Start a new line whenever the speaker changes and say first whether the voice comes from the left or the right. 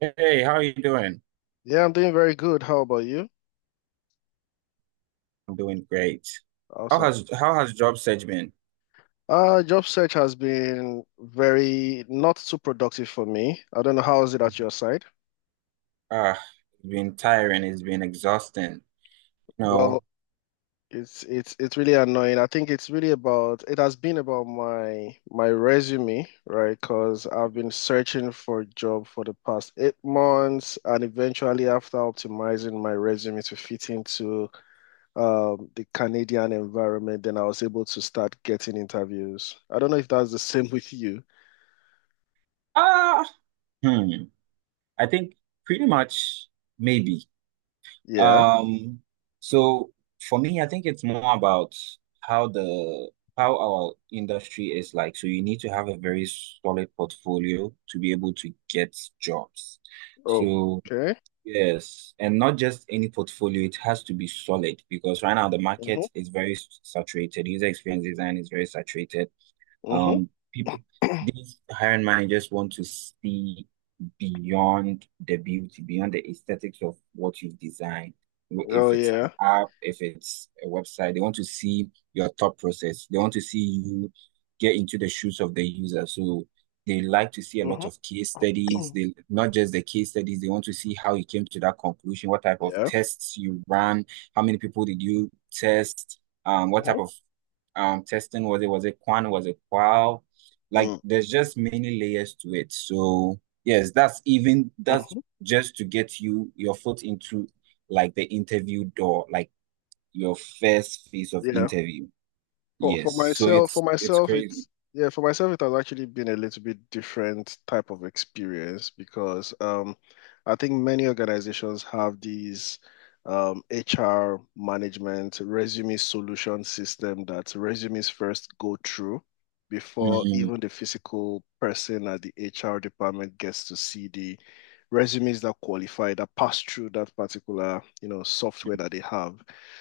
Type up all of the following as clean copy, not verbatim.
right: Hey, how are you doing?
left: Yeah, I'm doing very good. How about you?
right: I'm doing great. How
left: Awesome.
right: has how has job search been?
left: Job search has been very not too productive for me. I don't know how is it at your side.
right: Ah, it's been tiring, it's been exhausting. You
left: Well,
right: know,
left: it's really annoying. I think it's really about it has been about my resume, right? Because I've been searching for a job for the past 8 months, and eventually after optimizing my resume to fit into the Canadian environment, then I was able to start getting interviews. I don't know if that's the same with you.
right: ah, hmm. I think pretty much maybe.
left: Yeah.
right: Um, so for me, I think it's more about how the how our industry is like. So you need to have a very solid portfolio to be able to get jobs. So.
left: Okay.
right: Yes, and not just any portfolio, it has to be solid because right now the
left: Mm-hmm.
right: market is very saturated. User experience design is very saturated.
left: Mm-hmm.
right: People, these hiring managers want to see beyond the beauty, beyond the aesthetics of what you've designed.
left: Oh,
right: If it's an
left: yeah.
right: app, if it's a website, they want to see your thought process. They want to see you get into the shoes of the user. So they like to see a lot
left: Mm-hmm.
right: of case studies. They not just the case studies, they want to see how you came to that conclusion, what type of
left: Yeah.
right: tests you ran, how many people did you test, what
left: Mm-hmm.
right: type of testing was it? Was it Quan? Was it Qual? Like
left: Mm-hmm.
right: there's just many layers to it. So yes, that's
left: Mm-hmm.
right: just to get you your foot into like the interview door, like your first phase of
left: Yeah.
right: interview.
left: For for
right: Yes. So
left: myself, for
right: it's
left: myself,
right: crazy.
left: it's yeah, for myself, it has actually been a little bit different type of experience because I think many organizations have these HR management resume solution system that resumes first go through before
right: Mm,
left: even the physical person at the HR department gets to see the resumes that qualify, that pass through that particular, you know, software that they have.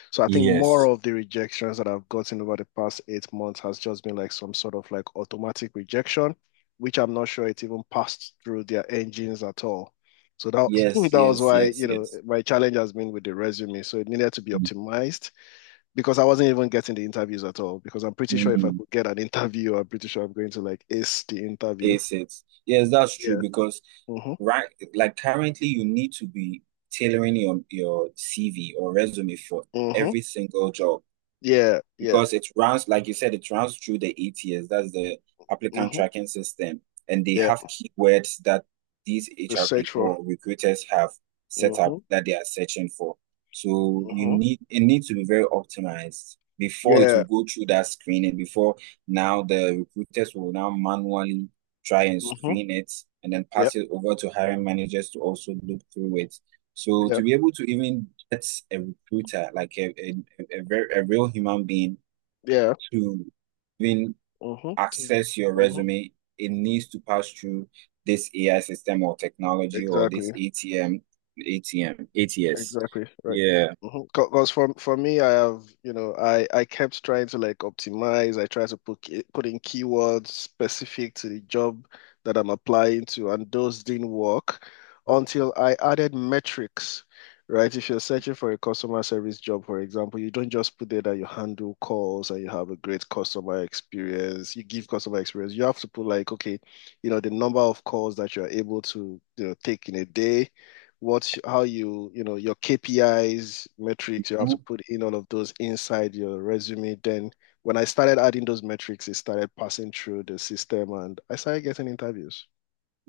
left: So I think more
right: yes.
left: of the rejections that I've gotten over the past 8 months has just been like some sort of like automatic rejection, which I'm not sure it even passed through their engines at all. So that
right: Yes,
left: that was
right: yes,
left: why,
right: yes,
left: you know,
right: yes.
left: my challenge has been with the resume. So it needed to be optimized because I wasn't even getting the interviews at all. Because I'm pretty sure if I
right: Mm,
left: could get an interview, I'm pretty sure I'm going to like ace the interview.
right: yes, it's yes, that's true
left: Yeah.
right: because
left: Mm-hmm.
right: right, like currently you need to be tailoring your CV or resume for
left: Mm-hmm.
right: every single job
left: Yeah. Yeah.
right: because it runs, like you said, it runs through the ATS, that's the applicant
left: Mm-hmm.
right: tracking system, and they
left: Yeah.
right: have keywords that these
left: The
right: HR people
left: sexual.
right: or recruiters have set up
left: Mm-hmm.
right: that they are searching for. So you
left: Mm-hmm.
right: need it needs to be very optimized before it
left: Yeah.
right: will go through that screening. Before now, the recruiters will now manually try and
left: Mm-hmm.
right: screen it and then
left: Yeah.
right: pass it over to hiring managers to also look through it, so
left: Yeah.
right: to be able to even get a recruiter, like a very, a real human being,
left: Yeah.
right: to even
left: Mm-hmm.
right: access your
left: Mm-hmm.
right: resume, it needs to pass through this AI system or technology or this
left: Exactly.
right: ATM, ATM, ATS.
left: Exactly. Right.
right: Yeah.
left: Because for me, I have, you know, I kept trying to like optimize. I tried to put put in keywords specific to the job that I'm applying to, and those didn't work until I added metrics, right? If you're searching for a customer service job, for example, you don't just put there that you handle calls and you have a great customer experience. You give customer experience. You have to put like, okay, you know, the number of calls that you're able to, you know, take in a day, what, how you, you know, your KPIs metrics, you have to put in all of those inside your resume. Then when I started adding those metrics, it started passing through the system and I started getting interviews.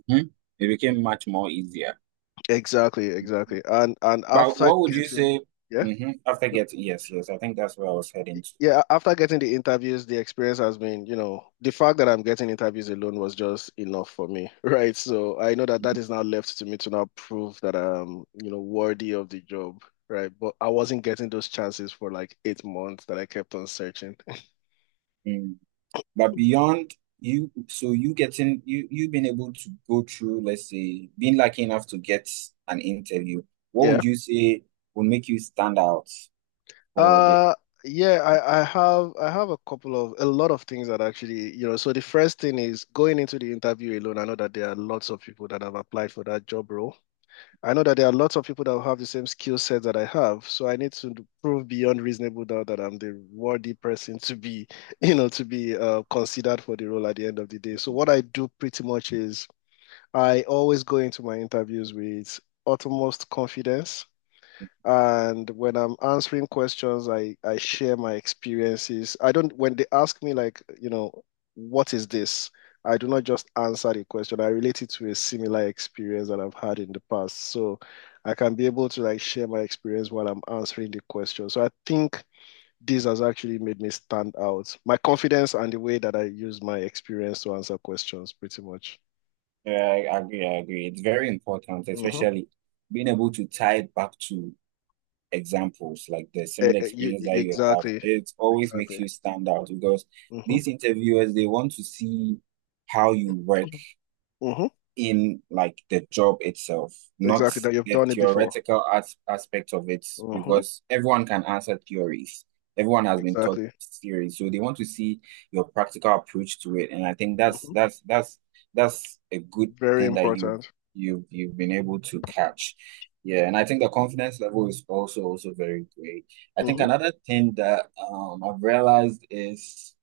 right: Mhm. It became much more easier.
left: Exactly, exactly. And
right: But
left: after
right: what would you
left: getting
right: say?
left: yeah,
right: Hmm. After getting, yes, yes, I think that's where I was heading to.
left: yeah, after getting the interviews, the experience has been, you know, the fact that I'm getting interviews alone was just enough for me, right? So I know that that is now left to me to now prove that I'm, you know, worthy of the job, right? But I wasn't getting those chances for like 8 months that I kept on searching.
right: Mm-hmm. But beyond you, so you getting you being able to go through, let's say, being lucky enough to get an interview, what
left: Yeah.
right: would you say would make you stand out for the?
left: Uh, yeah, I have a couple of a lot of things that actually, you know, so the first thing is going into the interview alone. I know that there are lots of people that have applied for that job role. I know that there are lots of people that have the same skill set that I have, so I need to prove beyond reasonable doubt that I'm the worthy person to be, you know, to be considered for the role at the end of the day. So what I do pretty much is I always go into my interviews with utmost confidence. And when I'm answering questions, I share my experiences. I don't, when they ask me, like, you know, what is this? I do not just answer the question. I relate it to a similar experience that I've had in the past. So I can be able to like share my experience while I'm answering the question. So I think this has actually made me stand out. My confidence and the way that I use my experience to answer questions, pretty much.
right: I agree, I agree. It's very important,
left: Mm-hmm.
right: especially being able to tie it back to examples like the similar experience that you have.
left: Exactly.
right: It always makes
left: Exactly.
right: you stand out because
left: Mm-hmm.
right: these interviewers they want to see how you work
left: Mm-hmm.
right: in like the job itself, not
left: Exactly, that you've
right: the
left: done it before.
right: theoretical as aspect of it,
left: Mm-hmm.
right: because everyone can answer theories. Everyone has been taught
left: Exactly.
right: theories, so they want to see your practical approach to it. And I think that's
left: Mm-hmm.
right: that's that's that's a good
left: Very
right: thing that you
left: important.
right: you you've been able to catch. Yeah, and I think the confidence level is also very great. I think
left: Mm-hmm.
right: another thing that I've realized is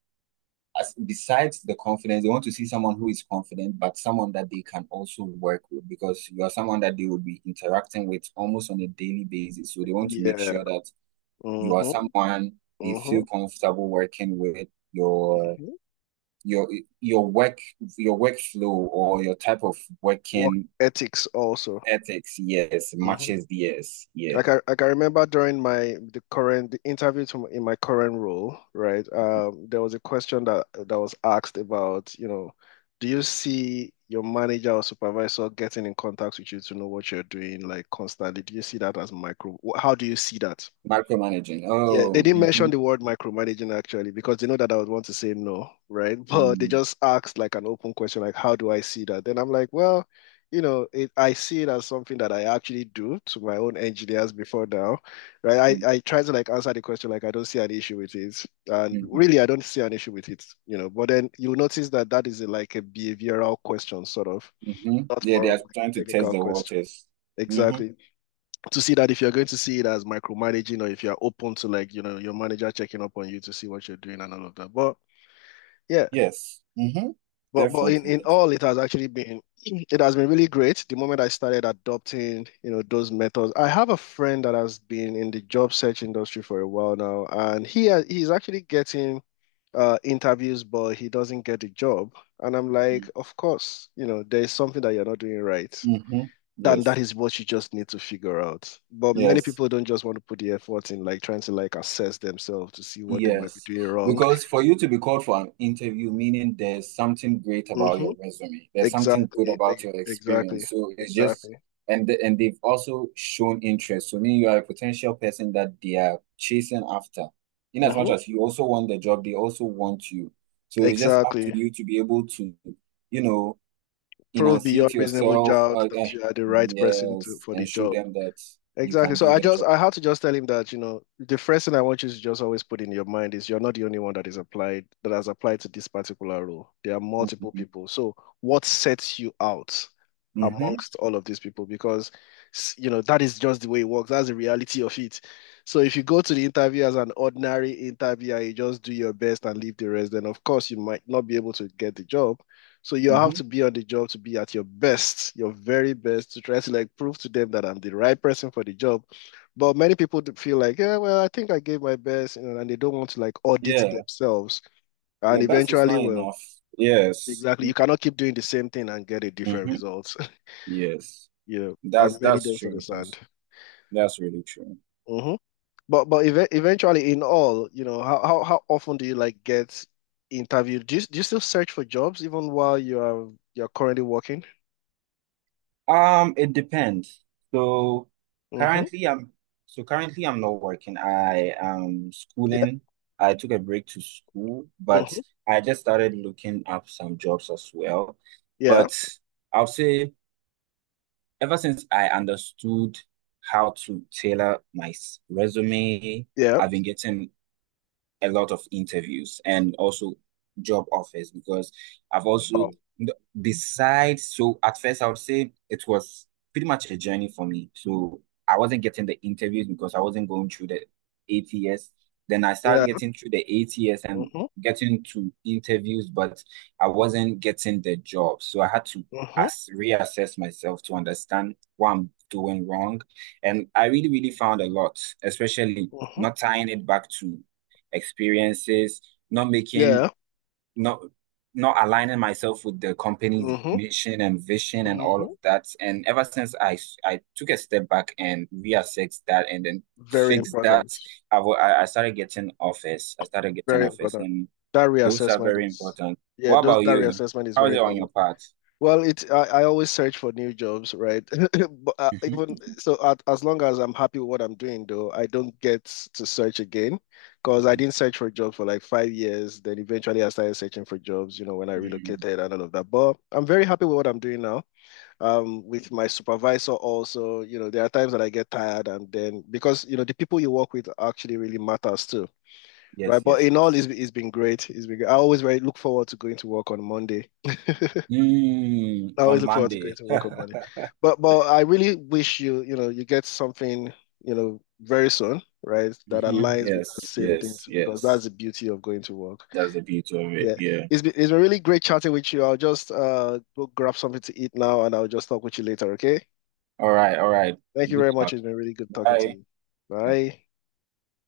right: as besides the confidence, they want to see someone who is confident, but someone that they can also work with because you are someone that they will be interacting with almost on a daily basis. So they want to make
left: Yeah.
right: sure that you are
left: Mm-hmm.
right: someone they
left: Mm-hmm.
right: feel comfortable working with. Your
left: Mm-hmm.
right: your your work your workflow or your type of
left: Work
right: working
left: ethics also.
right: ethics, yes,
left: Mm-hmm.
right: matches theirs. Yeah.
left: Like I can remember during my the current the interview to, in my current role, right? There was a question that was asked about, you know, do you see your manager or supervisor getting in contact with you to know what you're doing like constantly? Do you see that as micro? How do you see that?
right: Micromanaging.
left: Yeah, they
right: Oh,
left: didn't
right: mm-hmm,
left: mention the word micromanaging actually because they know that I would want to say no, right? But they
right: mm-hmm,
left: just asked like an open question, like, how do I see that? Then I'm like, well, you know, it, I see it as something that I actually do to my own engineers before now, right? I try to like answer the question like I don't see an issue with it. And
right: mm-hmm,
left: really, I don't see an issue with it, you know. But then you'll notice that that is a, like a behavioral question, sort of,
right: mm-hmm.
left: not
right: Yeah,
left: more
right: they
left: of
right: are
left: like
right: trying
left: a
right: to test
left: technical
right: the
left: question.
right: waters. Mm-hmm.
left: Exactly, to see that if you're going to see it as micromanaging or if you're open to like, you know, your manager checking up on you to see what you're doing and all of that. But yeah,
right: Yes. Mm-hmm.
left: but
right: Definitely.
left: in all, it has actually been it has been really great the moment I started adopting, you know, those methods. I have a friend that has been in the job search industry for a while now, and he has, he's actually getting interviews, but he doesn't get the job. And I'm like, of course, you know, there's something that you're not doing right.
right: Mm-hmm.
left: Then that
right: Yes.
left: is what you just need to figure out. But many
right: Yes.
left: people don't just want to put the effort in, like trying to like assess themselves to see what they might be
right: Yes.
left: doing wrong.
right: Because for you to be called for an interview, meaning there's something great about
left: Mm-hmm.
right: your resume. There's something good
left: Exactly.
right: about your
left: Exactly.
right: experience. So it's just
left: Exactly.
right: and the- and they've also shown interest. So meaning you are a potential person that they are chasing after. In as much
left: Mm-hmm.
right: as you also want the job, they also want you. So it's just up to
left: Exactly.
right: you to be able to, you know,
left: Prove
right: enunciate
left: beyond reasonable
right: yourself.
left: doubt that you are the right person to
right: Yes,
left: for the
right: and show
left: job.
right: them that you
left: Exactly.
right: can
left: So
right: do
left: I
right: the
left: just
right: job.
left: I had to just tell him that, you know, the first thing I want you to just always put in your mind is you're not the only one that is applied that has applied to this particular role. There are multiple
right: Mm-hmm.
left: people. So what sets you out
right: Mm-hmm.
left: amongst all of these people? Because you know, that is just the way it works. That's the reality of it. So if you go to the interview as an ordinary interviewer, you just do your best and leave the rest, then of course you might not be able to get the job. So you have
right: Mm-hmm.
left: to be on the job to be at your best, your very best, to try to like prove to them that I'm the right person for the job. But many people do feel like, yeah, well, I think I gave my best, you know, and they don't want to like audit
right: Yeah,
left: themselves. And
right: your best is
left: eventually,
right: not
left: well,
right: enough. Yes.
left: exactly, you cannot keep doing the same thing and get a different
right: Mm-hmm.
left: result.
right: Yes,
left: You know,
right: that's
left: and many
right: that's
left: don't
right: true.
left: understand.
right: That's really true.
left: Mm-hmm. But ev eventually, in all, you know, how often do you like get interviewed? Do you still search for jobs even while you're currently working?
right: It depends. So
left: Mm-hmm.
right: currently, I'm so currently I'm not working. I am
left: Yeah.
right: schooling. I took a break to school, but
left: Mm-hmm.
right: I just started looking up some jobs as well.
left: Yeah.
right: But I'll say ever since I understood how to tailor my resume,
left: Yeah.
right: I've been getting a lot of interviews and also job offers because I've also
left: Oh,
right: besides so at first I would say it was pretty much a journey for me. So I wasn't getting the interviews because I wasn't going through the ATS. Then I started
left: yeah.
right: getting through the ATS and
left: Mm-hmm.
right: getting to interviews, but I wasn't getting the job. So I had to
left: Mm-hmm.
right: as reassess myself to understand what I'm doing wrong. And I really, really found a lot, especially
left: Mm-hmm.
right: not tying it back to experiences, not making,
left: Yeah.
right: not not aligning myself with the company's
left: Mm-hmm.
right: mission and vision and all of
left: Mm-hmm.
right: that. And ever since I took a step back and reassessed that and then
left: Very
right: fixed that,
left: important.
right: I started getting offers. I started getting
left: Very
right: offers,
left: important.
right: and
left: That
right: those are
left: reassessment
right: very
left: is,
right: important.
left: yeah,
right: What
left: those,
right: about
left: that
right: you?
left: reassessment is
right: How
left: very
right: is it on your
left: important.
right: part?
left: Well, it I always search for new jobs, right? But even so, at, as long as I'm happy with what I'm doing, though, I don't get to search again because I didn't search for a job for like 5 years. Then eventually, I started searching for jobs, you know, when I
right: Mm,
left: relocated and all of that. But I'm very happy with what I'm doing now. With my supervisor also, you know, there are times that I get tired and then, because you know the people you work with actually really matters too, right?
right: yes,
left: But
right: yes,
left: in all,
right: yes.
left: it's been great, it's been great. I always very look forward to going to work on Monday. I
right: Mm,
left: always
right: on
left: look forward to going
right: Monday.
left: to work on Monday. But I really wish you, you know, you get something, you know, very soon, right, that
right: Mhm.
left: aligns with that
right: Yes,
left: same thing
right: yes,
left: too, because that's
right: yes.
left: the beauty of going to work,
right: That's the beauty of it.
left: yeah.
right: Yeah.
left: It's been really great chatting with you. I'll just go grab something to eat now and I'll just talk with you later, okay.
right: All right, all right.
left: Thank you
right: Good
left: very much.
right: talk.
left: It's been really good talking to
right: Bye.
left: you. Bye.